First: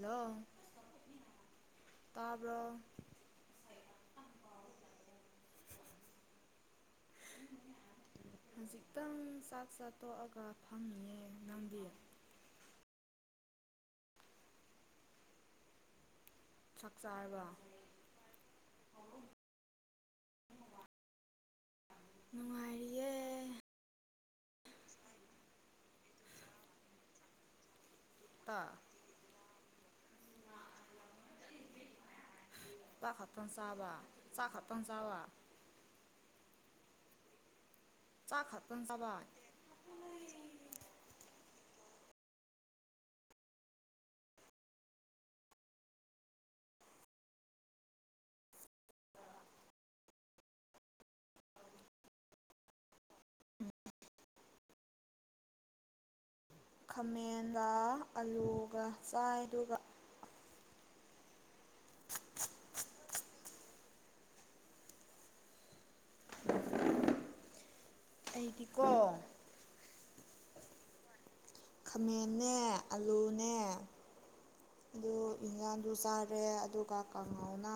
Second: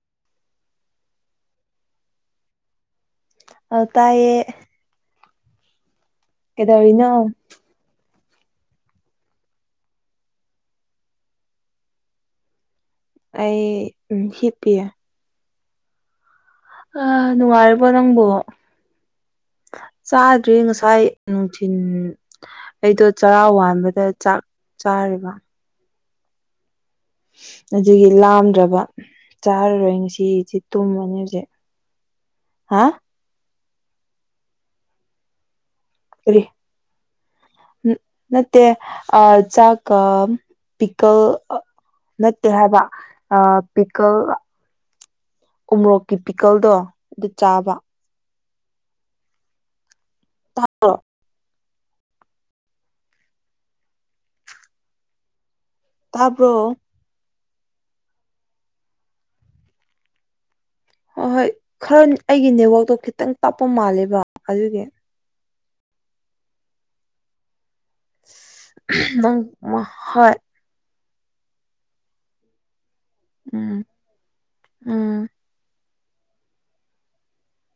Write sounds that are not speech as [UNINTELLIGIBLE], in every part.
ꯂ ꯇꯥꯕ꯭ꯔ ꯑꯗꯨ ꯇꯥꯏꯌꯦ ꯀꯦꯗꯧꯔꯤꯅꯣ ꯈꯖꯤꯛꯇꯪ ꯆꯥꯛ ꯆꯥ ꯇꯣꯛꯑꯒ ꯐꯪꯉꯑꯦ ꯅꯪꯗꯤ ꯑꯩ ꯎꯝ ꯍꯤꯞꯄꯤꯌꯦ ꯆꯥꯛ ꯑ ꯆꯥꯔꯕ ꯅꯉꯣ ꯅꯪꯕꯨ ꯆꯥꯗ꯭ꯔꯤ ꯉꯁꯥꯏ ꯅꯨꯡꯊꯤꯟ ꯑꯩꯗꯣ ꯅꯨꯡꯉꯥꯏꯔꯤꯌꯦ ꯆꯔꯥ ꯋꯥꯕꯗ ꯆꯥꯛ ꯆꯥꯔꯤꯕ ꯑꯗꯨꯒꯤ ꯇ ꯂꯥꯝꯗ꯭ꯔꯕ ꯆꯥꯔꯔꯣꯏ ꯉꯁꯤꯁꯤ ꯇꯨꯝꯃꯅꯤ ꯍꯧꯖꯤꯛ ꯍꯥ ꯆꯥꯛ ꯈꯛꯇꯪ ꯆꯥꯕ ꯆꯥꯛ ꯈꯛꯇꯪ ꯆꯥꯕ ꯔꯤ ꯆꯥꯛ ꯅꯠꯇꯦ ꯈꯛꯇꯪ ꯆꯥꯕ ꯑ ꯆꯥꯛ ꯀ ꯄꯤꯀꯦꯜ ꯅꯠꯇꯦ ꯍꯥꯏꯕ ꯄꯤꯀꯜ ꯎ ꯃꯣꯔꯣꯛꯀꯤ ꯄꯤꯀꯜꯗꯣ ꯑꯗꯨ ꯆꯥꯕ ꯊꯣ ꯇꯥꯔꯕꯣ ꯈꯥꯃꯦꯟꯗ ꯑꯂꯨꯒꯥ ꯆꯥꯏꯗꯨꯒ ꯍꯣꯏ-ꯍꯣꯏ ꯈꯔ ꯑꯩꯒꯤ ꯅꯦꯠꯋꯥꯛꯇꯣ ꯈꯤꯇꯪ ꯇꯞꯄ ꯃꯥꯜꯂꯦꯕ ꯑꯗꯨꯒꯤ ꯑꯩꯗꯤꯀꯣ ꯃꯪ ꯃꯥꯍꯣꯏ ꯈꯥꯃꯦꯟꯅꯦ ꯑꯂꯨꯅꯦ ꯎꯝ ꯂꯨ ꯎꯝ ꯌꯦꯟꯖꯥꯡꯁꯨ ꯆꯥꯔꯦ ꯑꯗꯨꯒ ꯀꯥꯡꯉꯥꯎꯅ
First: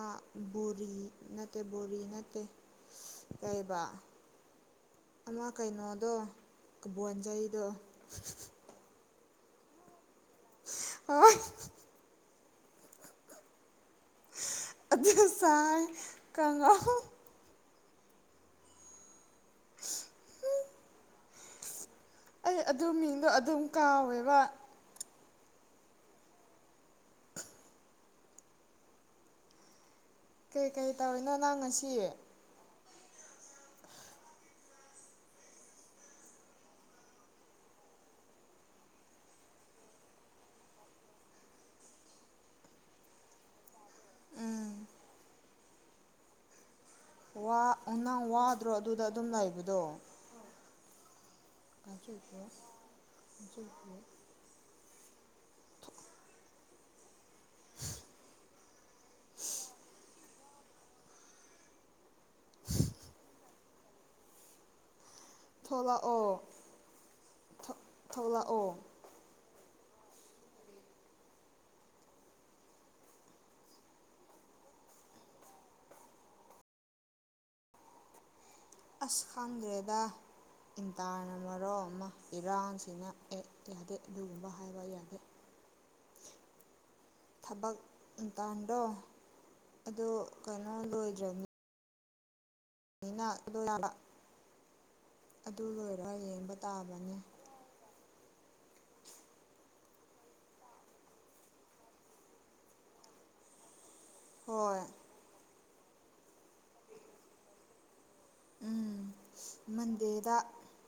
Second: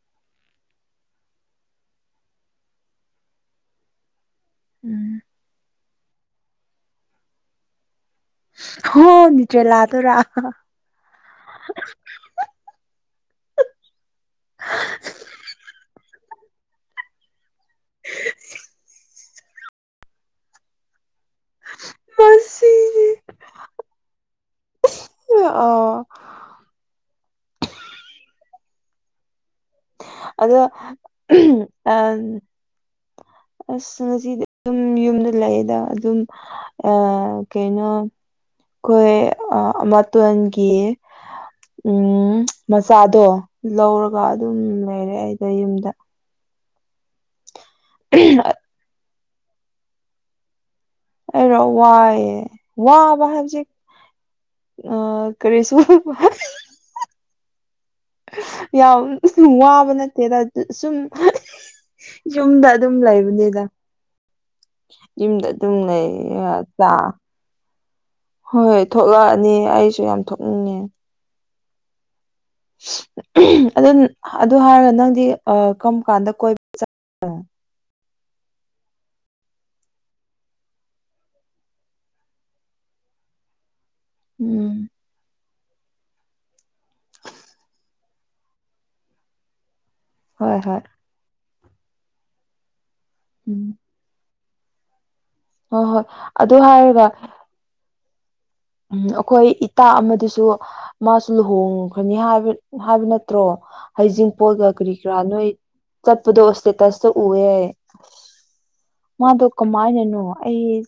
ꯕꯣꯔꯤ ꯅꯠꯇꯦ ꯕꯣꯔꯤ ꯅꯠꯇꯦ ꯇꯩꯕ ꯎꯝ ꯑꯃ ꯀꯩꯅꯣꯗꯣꯕꯣꯟꯖꯩꯗꯣ ꯍ ꯅꯤꯡꯅꯤꯗ꯭ꯔꯦ ꯂꯥꯛ ꯑꯗꯨꯔ ꯑꯣꯥꯏ ꯑꯗꯨ ꯁꯥꯏ ꯀꯉ ꯍ ꯑꯩ ꯑꯗꯨ ꯃꯤꯡꯗꯣ ꯑꯗꯨꯝ ꯀꯥꯎꯋꯦꯕ ꯑꯣ ꯑꯗꯨ ꯀꯩꯀꯩ ꯇꯧꯔꯤꯅꯣ ꯅꯪ ꯉꯁꯤ ꯑꯥ ꯑꯁ ꯑꯗꯨꯗꯤ ꯌꯨꯝ- ꯌꯨꯝꯗ ꯂꯩꯌꯦꯗꯥ ꯑꯗꯨꯝ ꯑ ꯀꯩꯅꯣ ꯑꯩꯈꯣꯏ ꯃꯇꯣꯟꯣꯟꯒꯤ ꯎꯝ ꯃꯆꯥꯗꯣ ꯂꯧꯔꯥꯒ ꯑꯗꯨꯝ ꯎꯝ ꯂꯩꯔꯦ ꯑꯩꯗꯣ ꯌꯨꯝꯗ ꯋꯥ ꯅꯪ ꯋꯥꯗ꯭ꯔꯣ ꯑꯗꯨꯗ ꯑꯗꯨꯝ ꯂꯩꯕꯗꯣ ꯑꯦꯔ ꯋꯥꯏ ꯋꯥꯖꯤ ꯑ ꯀꯔꯤꯁꯨ ꯌꯥꯎ ꯋꯥꯕ ꯅꯠꯇꯦꯗ ꯗꯨ ꯁꯨꯝ ꯌꯨꯝꯗ ꯑꯗꯨꯝ ꯂꯩꯕꯅꯤꯗ ꯌꯨꯝꯗ ꯑꯗꯨꯝ ꯂꯩ ꯊꯣꯛꯂꯛꯑꯣ ꯍꯥ ꯇꯥ ꯊꯣꯛꯂꯛꯑꯣ ꯍꯣꯏ ꯊꯣꯛꯂꯛꯑꯥꯅꯤ ꯑꯩꯁꯨ ꯌꯥꯝ ꯊꯣꯛꯅꯤꯡꯉꯦ ꯎꯝ ꯑꯗꯨ-ꯑꯗꯨ ꯍꯥꯏꯔꯒ ꯅꯪꯗꯤ ꯑꯥ ꯀꯔꯝ ꯀꯥꯟꯗ ꯀꯣꯏꯕ ꯆꯠꯅꯣ ꯑꯁꯥꯡꯒꯦꯗꯥ ꯏꯟꯇꯥꯅ ꯃꯔꯣꯟ ꯑꯃ ꯏꯔꯥꯡꯁꯤꯅ ꯑꯦ ꯀꯦ ꯑꯗꯨꯒꯨꯝꯕ ꯎꯝ ꯍꯥꯏꯕ ꯌꯥꯗꯦ ꯊꯕꯛ ꯇꯥꯟꯗꯣ ꯑꯗꯨ ꯍꯣꯏ ꯀꯩꯅꯥ ꯍꯣꯏ ꯂꯣꯏꯗ꯭ꯔꯥꯅꯤ ꯃꯤꯅ ꯎꯝ ꯂꯣꯏꯌꯥꯕ ꯑꯗꯨ ꯍꯣꯏ ꯍꯣꯏ ꯂꯣꯏꯔꯒ ꯌꯦꯡꯕ ꯑꯗꯨ ꯍꯥꯏꯔꯒ ꯇꯥꯕꯅꯤ ꯎꯝ ꯑꯈꯣꯏ ꯏꯇꯥ ꯑꯃꯗꯨꯁꯨ ꯃꯥꯁꯨ ꯂꯨꯍꯣꯡꯈꯥꯅꯤꯕ ꯍꯥꯏꯕ ꯅꯠꯇ꯭ꯔꯣ ꯍꯩꯖꯤꯡ ꯄꯣꯠꯒ ꯍꯣꯏ ꯀꯔꯤ ꯔꯥꯅꯨꯏ ꯆꯠꯄꯗꯣ ꯏꯁꯇꯦꯇꯁꯇ ꯎꯌꯦ ꯎꯝ ꯃꯥꯗꯣ ꯀꯃꯥꯏꯅꯅꯣ ꯃꯟꯗꯦꯗ ꯑꯩ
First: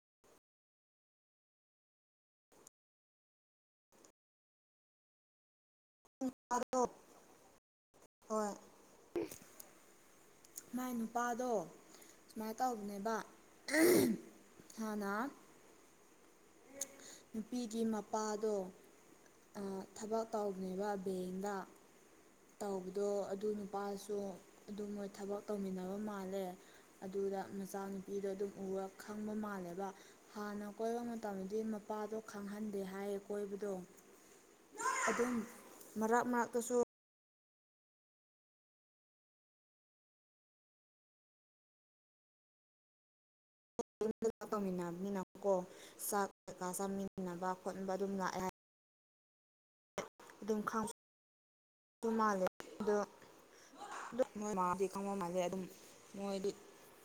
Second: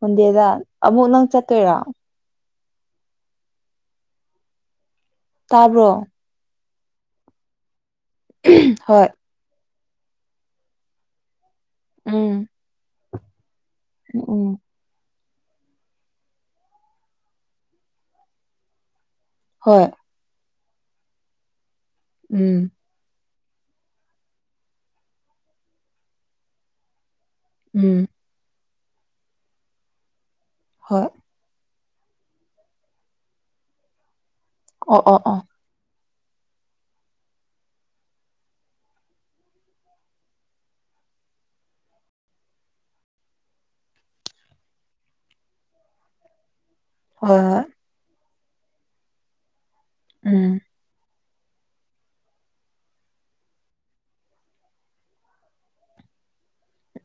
ꯃꯟꯗꯦꯗ ꯑꯃꯨꯛ ꯅꯪ ꯆꯠꯇꯣꯏꯔꯥ ꯇꯔꯣ [UNINTELLIGIBLE] ꯍꯣꯏ ꯍꯣꯏ ꯃꯥꯏ ꯅꯨꯄꯥꯗꯣ ꯎꯝ ꯁꯨꯃꯥꯏ ꯇꯧꯕꯅꯦꯕ ꯎꯝ ꯎꯝ ꯍꯥꯟꯅ ꯅꯨꯄꯤꯒꯤ ꯃꯄꯥꯗꯣ ꯍꯣꯏ ꯊꯕꯛ ꯇꯧꯕꯅꯦꯕ ꯕꯦꯡꯗ ꯎꯝ ꯇꯧꯕꯗꯣ ꯑꯗꯨ ꯅꯨꯄꯥꯁꯨ ꯑꯗꯨꯝ ꯃꯣꯏ ꯊꯕꯛ ꯇꯧꯃꯤꯟꯅꯕ ꯃꯥꯜꯂꯦ ꯑꯗꯨꯗ ꯎꯝ ꯃꯆꯥꯅꯨꯄꯤꯗꯣ ꯑꯗꯨꯝ ꯎꯔꯥ ꯈꯪꯕ ꯃꯥꯜꯂꯦꯕ ꯍꯥꯟꯅ ꯀꯣꯏꯕ ꯍꯣꯏ ꯃꯥ ꯇꯝꯗꯤ ꯃꯄꯥꯗꯣ ꯈꯪꯍꯟꯗꯦ ꯍꯥꯏꯌꯦ ꯀꯣꯏꯕꯗꯣ ꯑꯣ ꯑꯣ ꯑꯗꯨꯝ ꯑꯣ ꯃꯔꯛ ꯃꯅꯥꯛꯀꯁꯨ ꯥꯛ ꯇꯧꯃꯤꯟꯅꯃꯤ ꯀꯣ ꯆꯥꯛ ꯀꯩꯀꯥ ꯍꯣꯏ ꯆꯥꯃꯤꯟꯅꯕ ꯍꯣꯏ ꯈꯣꯠꯅꯕ ꯑꯗꯨꯝ ꯂꯥꯛꯑꯦ ꯍꯥꯏ ꯎꯝ ꯑꯗꯨꯝ ꯈꯥꯝ ꯑꯗꯨ ꯃꯥꯜꯂꯦ ꯑꯗꯨ ꯅꯣꯏ ꯃꯥꯗꯤ ꯈꯪꯕ ꯃꯥꯜꯁꯦ ꯑꯗꯨꯝ ꯃꯣꯏꯗꯤ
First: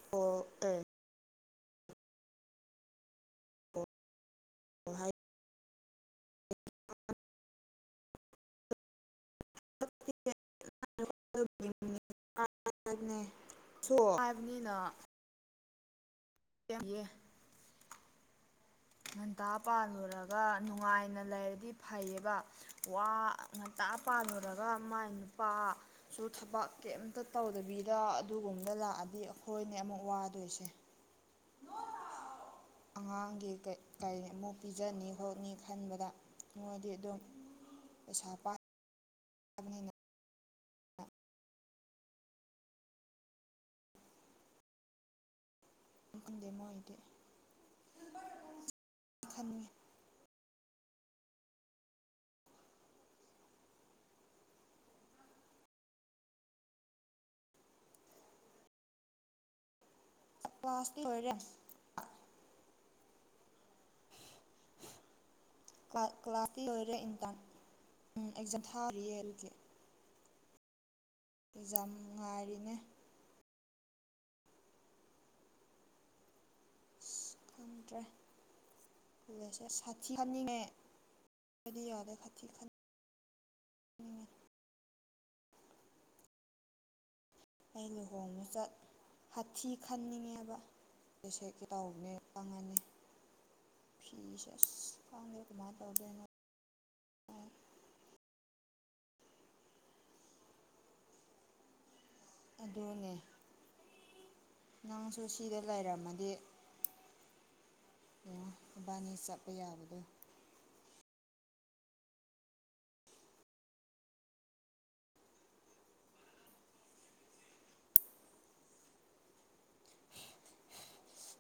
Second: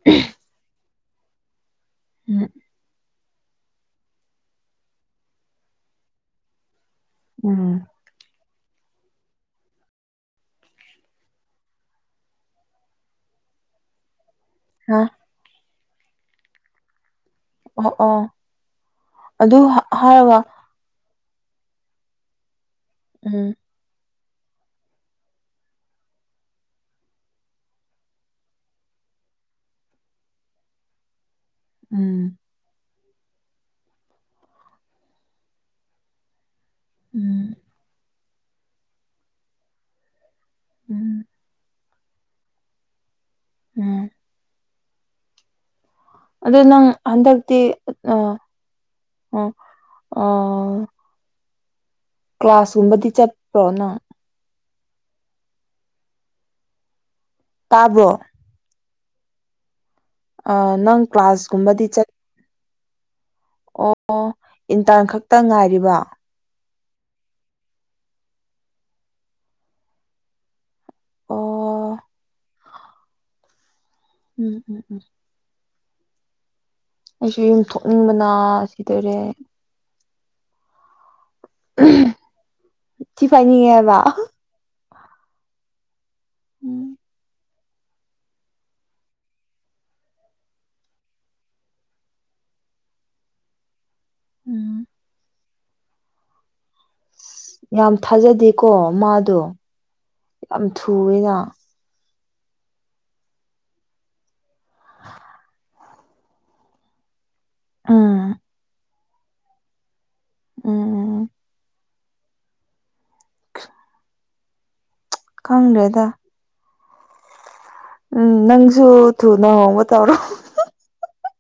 ꯎꯝ ꯑꯣ ꯑꯦ [UNINTELLIGIBLE] ꯍ ꯍꯥꯏ ꯎꯝ [UNINTELLIGIBLE] ꯁꯣꯛ ꯍꯥꯏꯕꯅꯤꯅ ꯑ ꯌꯥꯦ ꯑꯣ ꯑꯣ ꯑꯣ ꯉꯟꯇꯥ ꯑꯗꯨ ꯍꯥꯏꯔꯒ ꯄꯥꯜꯂꯨꯔꯒ ꯅꯨꯡꯉꯥꯏꯅ ꯂꯩꯔꯗꯤ ꯐꯩꯌꯦꯕ ꯋꯥ ꯎꯝ ꯇꯥ ꯄꯥꯊꯨꯔꯒ ꯃꯥꯏ ꯅꯨꯄꯥ ꯁꯨ ꯊꯕꯛ ꯀꯦꯝꯇ ꯇꯧꯗꯕꯤꯗ ꯑꯗꯨꯒꯨꯝꯗ ꯂꯥꯛꯑꯗꯤ ꯑꯈꯣꯏꯅꯦ ꯑꯃꯨꯛ ꯋꯥꯗꯣꯏꯁꯦ [UNINTELLIGIBLE] ꯎꯝ ꯑꯉꯥꯡꯒꯤ ꯀꯩ ꯀꯪ ꯑꯃꯨꯛ ꯄꯤꯖꯅꯤ ꯈꯣꯠꯅꯤ ꯈꯟꯕꯗ ꯅꯣꯏꯗꯤ ꯑꯗꯨꯝ ꯎꯝ ꯄꯩꯁꯥ ꯄꯥꯏ ꯕ ꯅꯤꯅꯗꯨꯝ ꯎꯝ ꯎꯝ ꯈꯪꯗꯦ ꯑꯗꯣ ꯅꯪ ꯃꯣꯏꯗꯤ ꯍꯟꯗꯛꯇꯤ ꯑ ꯑ ꯈꯟꯉꯤ ꯑ ꯀ꯭ꯂꯥꯁ ꯀꯨꯝꯕꯗꯤ ꯆꯠꯄ꯭ꯔꯣ ꯅꯪ ꯇꯥꯕ꯭ꯔꯣ ꯑꯥ ꯀ꯭ꯂꯥꯁꯇꯤ ꯅꯪ ꯂꯣꯏꯔꯦ ꯀ꯭ꯂꯥꯁ ꯀꯨꯝꯕꯗꯤ ꯆꯠ ꯑꯣ ꯏꯟꯇꯔꯟ ꯈꯛꯇ ꯉꯥꯏ ꯀ꯭ꯂꯥ-ꯀ꯭ꯂꯥꯁꯇꯤ ꯂꯣꯏꯔꯦ ꯏꯟꯇꯥꯝ ꯎꯝ ꯑꯦꯛꯖꯥꯝ ꯊꯥꯔꯤꯌꯦ ꯑꯗꯨꯒꯤ ꯑꯣ ꯑꯦꯛꯖꯥꯝ ꯉꯥꯏꯔꯤꯅꯦ ꯎꯝ-ꯎꯝ-ꯎꯝ ꯑꯩꯁꯨ ꯌꯨꯝ ꯊꯣꯛꯅꯤꯡꯕꯅ ꯁꯤꯗꯨꯏꯔꯦ ꯁꯥꯇꯤ ꯈꯥꯅꯤꯡꯉꯦ ꯑꯩꯗꯤ ꯌꯥꯗꯥ ꯍꯥꯊꯤ ꯈꯟ ꯊꯤꯐꯥꯏꯅꯤꯉꯦꯕ ꯎꯝ ꯑꯩ ꯂꯨꯍꯣꯡꯕ ꯆꯠ ꯍꯥꯊꯤ ꯈꯟꯅꯤꯡꯉꯦꯕ [UNINTELLIGIBLE] ꯇꯧꯕꯅꯦ ꯇꯪꯉꯅꯤ ꯐꯤꯁꯦ ꯎꯝ ꯑꯁ ꯈꯪꯗꯦ ꯀꯃꯥꯏ ꯇꯧꯗꯣꯏꯅꯣ ꯌꯥꯝ ꯊꯥꯖꯗꯦꯀꯣ ꯃꯥꯗꯨ ꯌꯥꯝ ꯊꯨꯑꯦꯅ ꯑꯗꯨꯅꯦ ꯅꯪꯁꯨ ꯁꯤꯗ ꯂꯩꯔꯝꯃꯗꯤ ꯎꯝ ꯑꯣ ꯏꯕꯥꯅꯤ ꯆꯠꯄ ꯌꯥꯕꯗꯣ ꯎꯝ ꯈꯪꯗ꯭ꯔꯦꯗ ꯎꯝ ꯅꯪꯁꯨꯨ ꯊꯨꯅꯥ ꯍꯣꯡꯕ ꯇꯧꯔꯣ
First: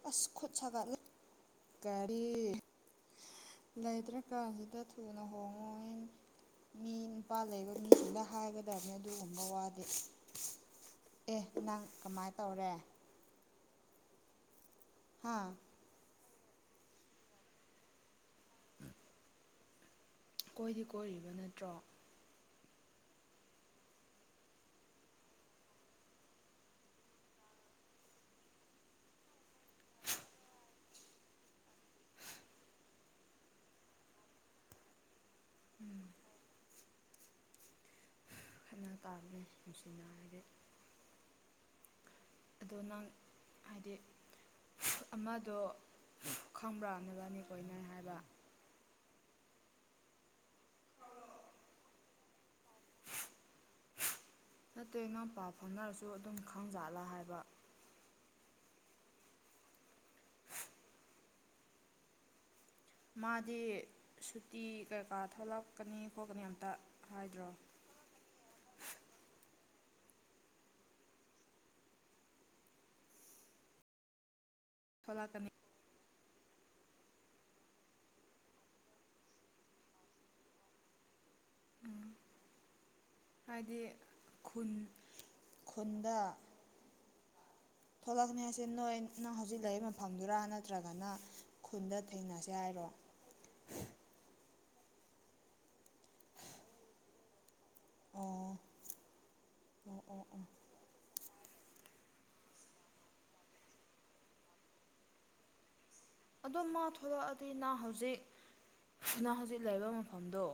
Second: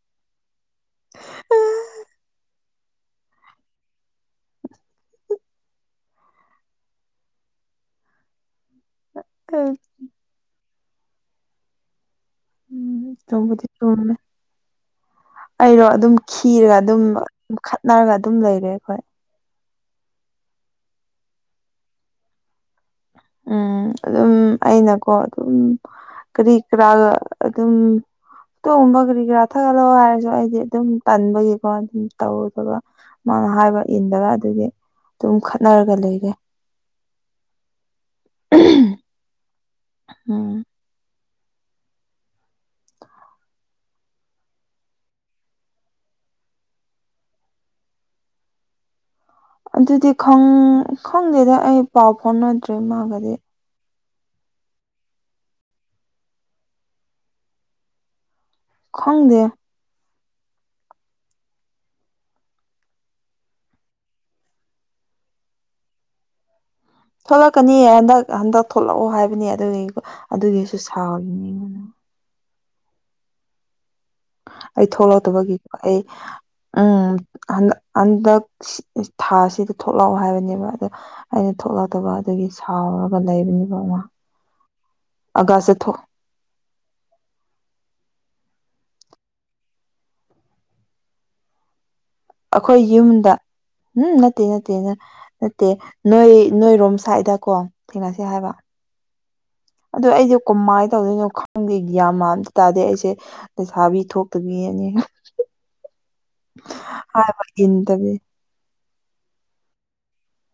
ꯑꯁ ꯈꯨꯠ ꯁꯥꯒꯠꯂꯦ ꯀꯔꯤ ꯂꯩꯇ꯭ꯔꯀꯥꯟꯁꯤꯗ ꯊꯨꯅ ꯍꯣꯡꯉꯣꯌꯦ ꯃꯤ ꯅꯨꯄꯥ ꯂꯩꯕ ꯃꯤꯁꯤꯡꯗ ꯍꯥꯏꯕ [UNINTELLIGIBLE] ꯑꯗꯨꯒꯨꯝꯕ ꯋꯥꯗꯤ ꯑꯦ ꯅꯪ ꯀꯃꯥꯏ ꯇꯧꯔꯦ ꯎꯝ ꯆꯨꯝꯕꯨꯗꯤ ꯆꯨꯝꯃꯦ ꯍꯥꯥ ꯑꯩꯔꯣ ꯑꯗꯨꯝ ꯈꯤꯔꯒ ꯑꯗꯨꯝ ꯈꯠꯅꯔꯒ ꯑꯗꯨꯝ ꯂꯩꯔꯦ ꯑꯩꯈꯣꯏ ꯀꯣꯏꯗꯤ ꯀꯣꯏꯔꯤꯕ ꯅꯠꯇ꯭ꯔꯣ ꯎꯝ ꯑꯗꯨꯝ ꯑꯩꯅꯀꯣ ꯑꯗꯨꯝ ꯀꯔꯤ ꯀꯔꯥꯒ ꯑꯗꯨꯝ ꯇꯨꯒꯨꯕ ꯀꯔꯤ ꯀꯔꯥ ꯊꯛꯒꯠꯂꯣ ꯍꯥꯏꯔꯁꯨ ꯑꯩꯗꯤ ꯑꯗꯨꯝ ꯇꯟꯕꯒꯤꯀꯣ ꯑꯗꯨꯝ ꯇꯧꯗꯕ ꯃꯥꯅ ꯍꯥꯏꯕ ꯏꯟꯗꯕ ꯑꯗꯨꯗꯤ ꯑꯗꯨꯝ ꯈꯠꯅꯔꯒ ꯂꯩꯔꯦ [UNINTELLIGIBLE] ꯈꯠꯅꯥ ꯇꯥꯝꯅꯦ ꯅꯨꯡꯁꯤꯅꯔꯗꯤ ꯎꯝ ꯑꯗꯣ ꯅꯪ ꯍꯥꯏꯗꯤ ꯑꯃꯗꯣ ꯈꯪꯕ꯭ꯔꯥ ꯅꯣꯏꯕꯅꯤ ꯀꯣꯏꯅꯩ ꯍꯥꯏꯕ ꯑꯗꯨꯗꯤ ꯈꯪ ꯈꯪꯗꯦꯗ ꯑꯩ ꯄꯥꯎ ꯐꯥꯎꯅꯗ꯭ꯔꯦ ꯃꯥꯒꯗꯤ ꯅꯠꯇꯦ ꯅꯪ ꯄꯥꯎ ꯐꯥꯎꯅꯔꯁꯨ ꯑꯗꯨꯝ ꯈꯪ ꯖꯥꯠꯂꯥ ꯍꯥꯏꯕ ꯈꯪꯗꯦ ꯃꯥꯗꯤ ꯁꯨꯇꯤ ꯀꯩꯀꯥ ꯊꯣꯛꯂꯛꯀꯅꯤ ꯈꯣꯠꯀꯅꯤ ꯑꯝꯇ ꯍꯥꯏꯗ꯭ꯔꯣ ꯊꯣꯛꯂꯛꯀꯅꯤ ꯍꯟꯗꯛ ꯍꯟꯗꯛ ꯊꯂꯛꯑꯣ ꯍꯥꯏꯕꯅꯦ ꯑꯗꯨꯒꯤ ꯑꯗꯨꯒꯤꯁꯨ ꯁꯥꯎꯔꯤꯅꯦ ꯑꯩꯉꯣꯟꯅ ꯑꯩ ꯊꯣꯛꯂꯛꯀꯅꯤ ꯊꯣꯛꯂꯛꯇꯕꯒꯤꯀꯣ ꯑꯩ ꯎꯝ ꯍꯟ ꯍꯟꯗꯛ ꯊꯥꯁꯤꯗ ꯊꯣꯛꯂꯛꯑꯣ ꯍꯥꯏꯕꯅꯦꯕ ꯑꯗꯣ ꯑꯩꯅ ꯊꯣꯛꯂꯛꯇꯕ ꯑꯗꯒꯤ ꯁꯥꯎꯔꯒ ꯂꯩꯕꯅꯦꯕ ꯍꯥꯏꯗꯤ ꯑꯃ ꯈꯨꯟ ꯑꯒꯥ ꯆꯠꯊꯣꯛ ꯈꯨꯟꯗ ꯊꯣꯛꯂꯛꯀꯅꯤ ꯍꯥꯏꯁꯦ ꯅꯣꯏ ꯅꯪ ꯍꯧꯖꯤꯛ ꯂꯩ ꯃꯐꯝꯗꯨꯔꯥ ꯅꯠꯇ꯭ꯔꯒꯅ ꯈꯨꯟꯗ ꯊꯦꯡꯅꯁꯦ ꯍꯥꯏꯔꯣ ꯗ ꯎꯝ ꯅꯠꯇ ꯅꯠꯇ ꯅꯠꯇꯦ ꯅꯣꯏ ꯅꯣꯏꯔꯣꯝ ꯁ꯭ꯋꯥꯏꯗ ꯀꯣ ꯊꯦꯡꯅꯁꯤ ꯍꯥꯏꯕ ꯑꯣ ꯑꯣ ꯑꯗꯨꯗ ꯑꯣ ꯑꯩꯁꯣ ꯑꯣ ꯀꯃꯥꯏꯅ ꯇꯧꯗꯣꯏꯅꯣ ꯈꯪꯗꯦ ꯌꯥꯝ꯭ꯃꯇ ꯇꯥꯗꯦ ꯑꯩꯁꯦ ꯁꯥꯥꯕꯤ ꯊꯣꯇꯕꯤꯅꯤ ꯑꯗꯨꯝ ꯃꯥ ꯊꯣꯛꯂꯛꯑꯗꯤ ꯅ ꯍꯧꯖꯤꯛ ꯁꯤꯅ ꯍꯧꯖꯤꯛ ꯂꯩꯕ ꯃꯐꯝꯗꯣ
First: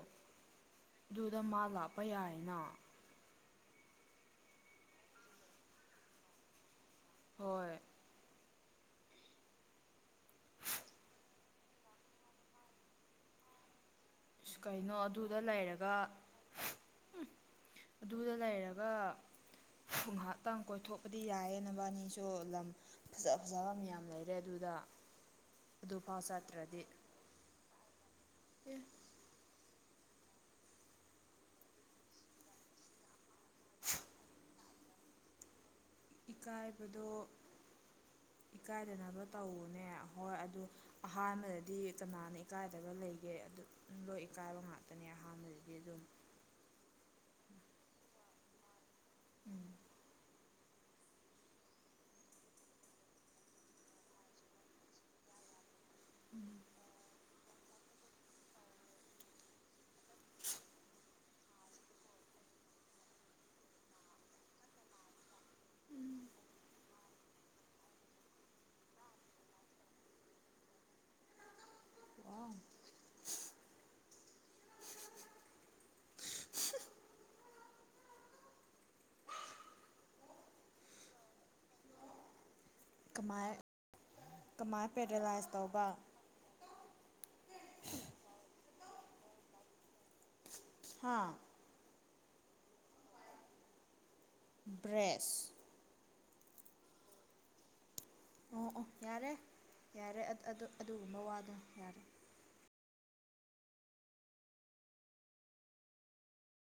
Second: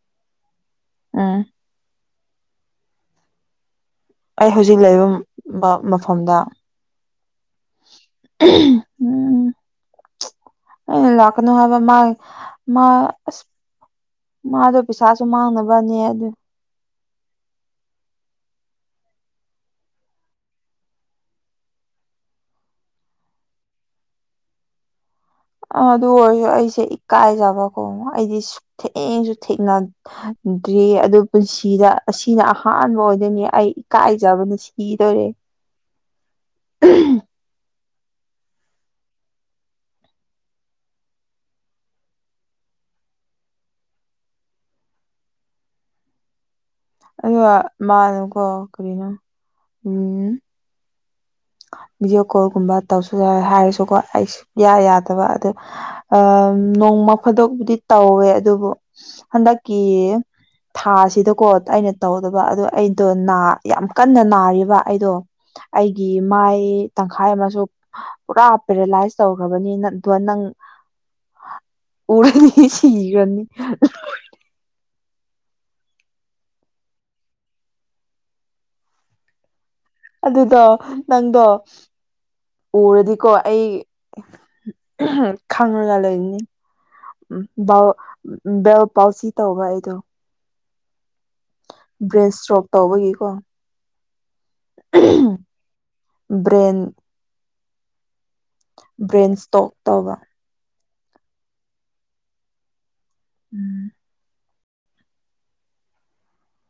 ꯑꯗꯨꯗ ꯎꯝ ꯃꯥ ꯂꯥꯛꯄ ꯌꯥꯏꯅ ꯑꯩ ꯍꯧꯖꯤꯛ ꯂꯩꯕ ꯃ ꯃꯐꯝꯗ ꯍꯣꯏ ꯎꯝ ꯑ ꯂꯥꯛꯅ ꯍꯥꯏꯕ ꯃꯥ ꯃꯥ ꯑꯁ ꯃꯥꯗꯣ ꯄꯩꯁꯥꯁꯨ ꯃꯥꯡꯅꯕꯅꯦ ꯑꯗꯨ ꯎ ꯑꯗꯨꯗ ꯂꯩꯔꯒ ꯉꯥꯏꯍꯥꯛꯇꯪ ꯀꯣꯏꯊꯣꯛꯄꯗꯤ ꯌꯥꯏꯌꯦꯅꯕꯥꯅꯤꯁꯨ ꯂꯝ ꯐꯖ ꯐꯖꯕ ꯃꯌꯥꯝ ꯂꯩꯔꯦ ꯑꯗꯨꯗ ꯑꯗꯨ ꯑꯗꯨꯐꯥꯎ ꯑꯣꯏꯔꯁꯨ ꯆꯠꯇ꯭ꯔꯗꯤ ꯑꯩꯁꯦ ꯏꯀꯥꯏꯖꯕ ꯈꯣꯡ ꯑꯩꯗꯤ ꯑꯦ ꯊꯦꯡꯁꯨ ꯊꯦꯡꯅ ꯗ꯭ꯔꯤ ꯑꯗꯨ ꯄꯨꯟꯁꯤꯗ ꯑꯁꯤꯅ ꯑꯍꯥꯟꯕ ꯑꯣꯏꯗꯣꯏꯅꯤ ꯑꯩ ꯏꯀꯥꯏꯖꯕꯅ ꯁꯤꯗꯣꯏꯔꯦ ꯏꯀꯥꯏꯕꯗꯣ ꯏꯀꯥꯏꯗꯅꯕ ꯇꯧꯅꯦ ꯍꯣꯏ ꯑꯗꯨ ꯑꯍꯥꯟꯕꯗꯗꯤ ꯀꯅꯥꯅ ꯏꯀꯥꯏꯗꯒ ꯂꯩꯒꯦ ꯑꯗꯨ ꯂꯣꯏ ꯏꯀꯥꯏꯕ ꯉꯥꯛꯇꯅꯦ ꯑꯍꯥꯟꯕꯗꯗꯤ ꯑꯗꯨꯝ ꯑꯗꯨꯒ ꯃꯥꯅꯨꯀꯣ ꯀꯔꯤꯅꯣ ꯎꯝ ꯚꯤꯗꯤꯑꯣ ꯀꯣꯜꯒꯨꯝꯕ ꯇꯧꯁꯨ ꯍꯥꯏꯔꯁꯨꯀꯣ ꯑꯩ ꯢꯌꯥ ꯌꯥꯗꯕ ꯑꯗꯨ ꯑ ꯅꯣꯡꯃ ꯐꯗꯣꯛꯕꯨꯗꯤ ꯇꯧꯔꯦ ꯑꯗꯨꯕꯨ ꯍꯟꯗꯛꯀꯤ ꯊꯥꯁꯤꯗꯀꯣ ꯑꯩꯅ ꯇꯧꯗꯕ ꯑꯣ ꯑꯩꯗꯣ ꯌꯥꯝ ꯀꯟꯅ ꯅꯥꯔꯤꯕ ꯑꯩꯗꯣ ꯑꯩꯒꯤ ꯃꯥꯏ ꯇꯪꯈꯥꯏ ꯑꯃꯁꯨ ꯄꯨꯔꯥ ꯄꯦꯔꯥꯂꯥꯏꯁ ꯇꯧꯈ꯭ꯔꯕꯅꯤ ꯑꯗꯨꯒ ꯅꯪ ꯎꯝ ꯑꯣꯔꯅꯤ ꯁꯤ ꯑꯃꯅꯤꯅꯤ ꯑꯗꯨꯗꯣ ꯅꯪꯗꯣ ꯎꯔꯗꯤꯀꯣ ꯀꯃꯥꯏ ꯑꯩ ꯀꯃꯥꯏ ꯄꯦꯔꯦꯂꯥꯏꯁ ꯇꯧꯕ ꯈꯪꯉꯒ ꯂꯩꯅꯤ ꯎ ꯕꯦꯜ ꯄꯥꯎꯁꯤ ꯇꯧꯕ ꯑꯩꯗꯣ ꯍꯥꯥ ꯕ꯭ꯔꯦꯁ ꯏꯁꯇ꯭ꯔꯣꯛ ꯇꯧꯕꯒꯤꯀꯣ ꯭ꯔꯦꯁ ꯕ꯭ꯔꯦꯟ ꯑꯣ ꯑꯣ ꯌꯥꯔꯦ ꯕ꯭ꯔꯦꯟ ꯏꯁꯇꯣꯛ ꯇꯧꯕ ꯌꯥꯔꯦ ꯑꯗꯨꯒꯨꯝꯕ ꯋꯥꯗꯣ ꯌꯥꯔꯦ ꯎꯝ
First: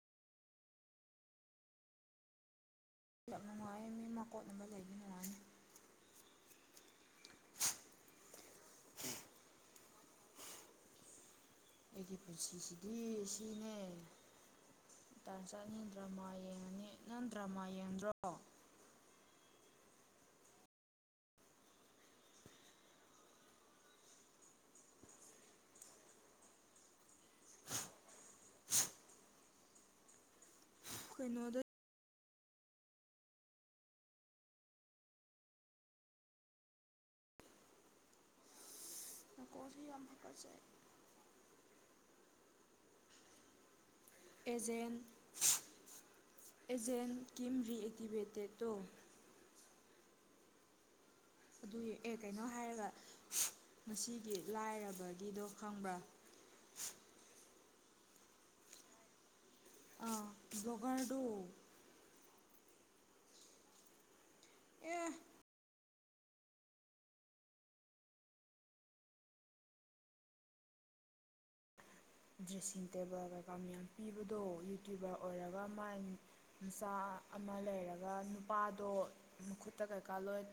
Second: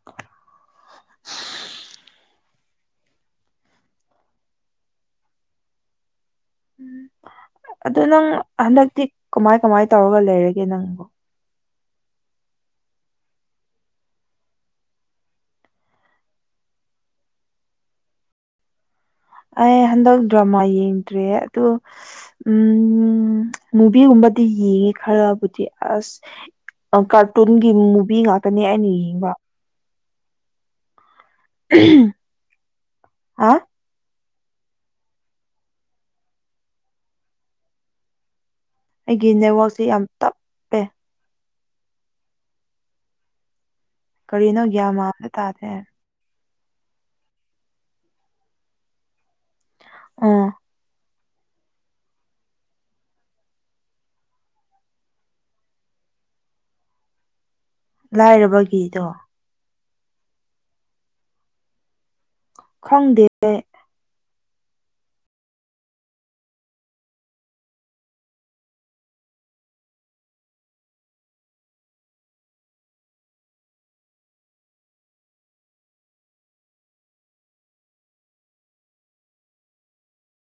[INAUDIBLE] ꯂꯞꯟꯅꯨꯡꯃꯥꯏꯟ ꯃꯀꯣꯠ ꯑꯃ ꯂꯩꯕ ꯅꯨꯡꯉꯥꯏꯅꯤ ꯎꯝ ꯑꯗꯨ ꯅꯪ ꯍꯟꯗꯛꯇꯤ ꯀꯃꯥꯏ ꯀꯃꯥꯏ ꯇꯧꯔꯒ ꯂꯩꯔꯒꯦ ꯅꯪ ꯑꯩꯒꯤ ꯄꯨꯟꯁꯤꯁꯤꯗꯤ ꯁꯤꯅꯦ ꯇꯟꯖ ꯅ ꯗ꯭ꯔꯃꯥ ꯌꯦꯡꯉꯅꯤ ꯅꯪ ꯗ꯭ꯔꯃꯥ ꯌꯦꯡꯗ꯭ꯔꯣ ꯑꯩ ꯍꯟꯗꯛ ꯗ꯭ꯔꯃꯥ ꯌꯦꯡꯗ꯭ꯔꯦ ꯑꯗꯨ ꯎꯝ ꯅꯨꯕꯤꯒꯨꯝꯕꯗꯤ ꯌꯦꯡꯉꯦ ꯈꯔꯕꯨꯗꯤ ꯑꯁ ꯀꯥꯔꯇꯨꯟꯒꯤ ꯃꯨꯚꯤ ꯉꯥꯛꯇꯅꯦ ꯑꯩꯅ ꯌꯦꯡꯕ ꯀꯩꯅꯣꯗꯣ ꯍꯥ ꯑꯩꯒꯤ ꯅꯀꯣꯛꯁꯦ ꯅꯦꯠꯋꯥꯛꯁꯦ ꯌꯥꯝ ꯇꯞ [UNINTELLIGIBLE] ꯀꯔꯤꯅꯣ ꯒ꯭ꯌꯥꯟ ꯑꯦꯖꯦꯟ ꯃꯥꯟ ꯑꯝꯇ ꯇꯥꯗꯦ ꯑꯦꯖꯦꯟ ꯀꯤꯝ ꯔꯤꯑꯦꯛꯇꯤꯚꯦꯇꯦꯠ ꯇꯣ ꯑ ꯑꯗꯨ ꯑꯦ ꯀꯩꯅꯣ ꯍꯥꯏꯔꯒ ꯉꯁꯤꯒꯤ ꯂꯥꯏꯔꯕꯒꯤꯗꯣ ꯈꯪꯕ꯭ꯔꯥ ꯂꯥꯏꯔꯕꯒꯤꯗꯣ ꯑ ꯕ꯭ꯂꯒꯔꯗꯨꯣ ꯈꯪꯗꯦ ꯑꯦ ꯗ꯭ꯔꯦꯁꯁꯤꯡ ꯇꯦꯕꯜ ꯀꯩꯀꯥ ꯃꯌꯥꯝ ꯄꯤꯕꯗꯣ ꯌꯨꯇ꯭ꯌꯨꯕꯔ ꯑꯣꯏꯔꯒ ꯃꯥꯏ ꯃꯆꯥ ꯑꯃ ꯂꯩꯔꯒ ꯅꯨꯄꯥꯗꯣ ꯃꯈꯨꯠꯇ ꯀꯩꯀꯥ ꯂꯣꯏ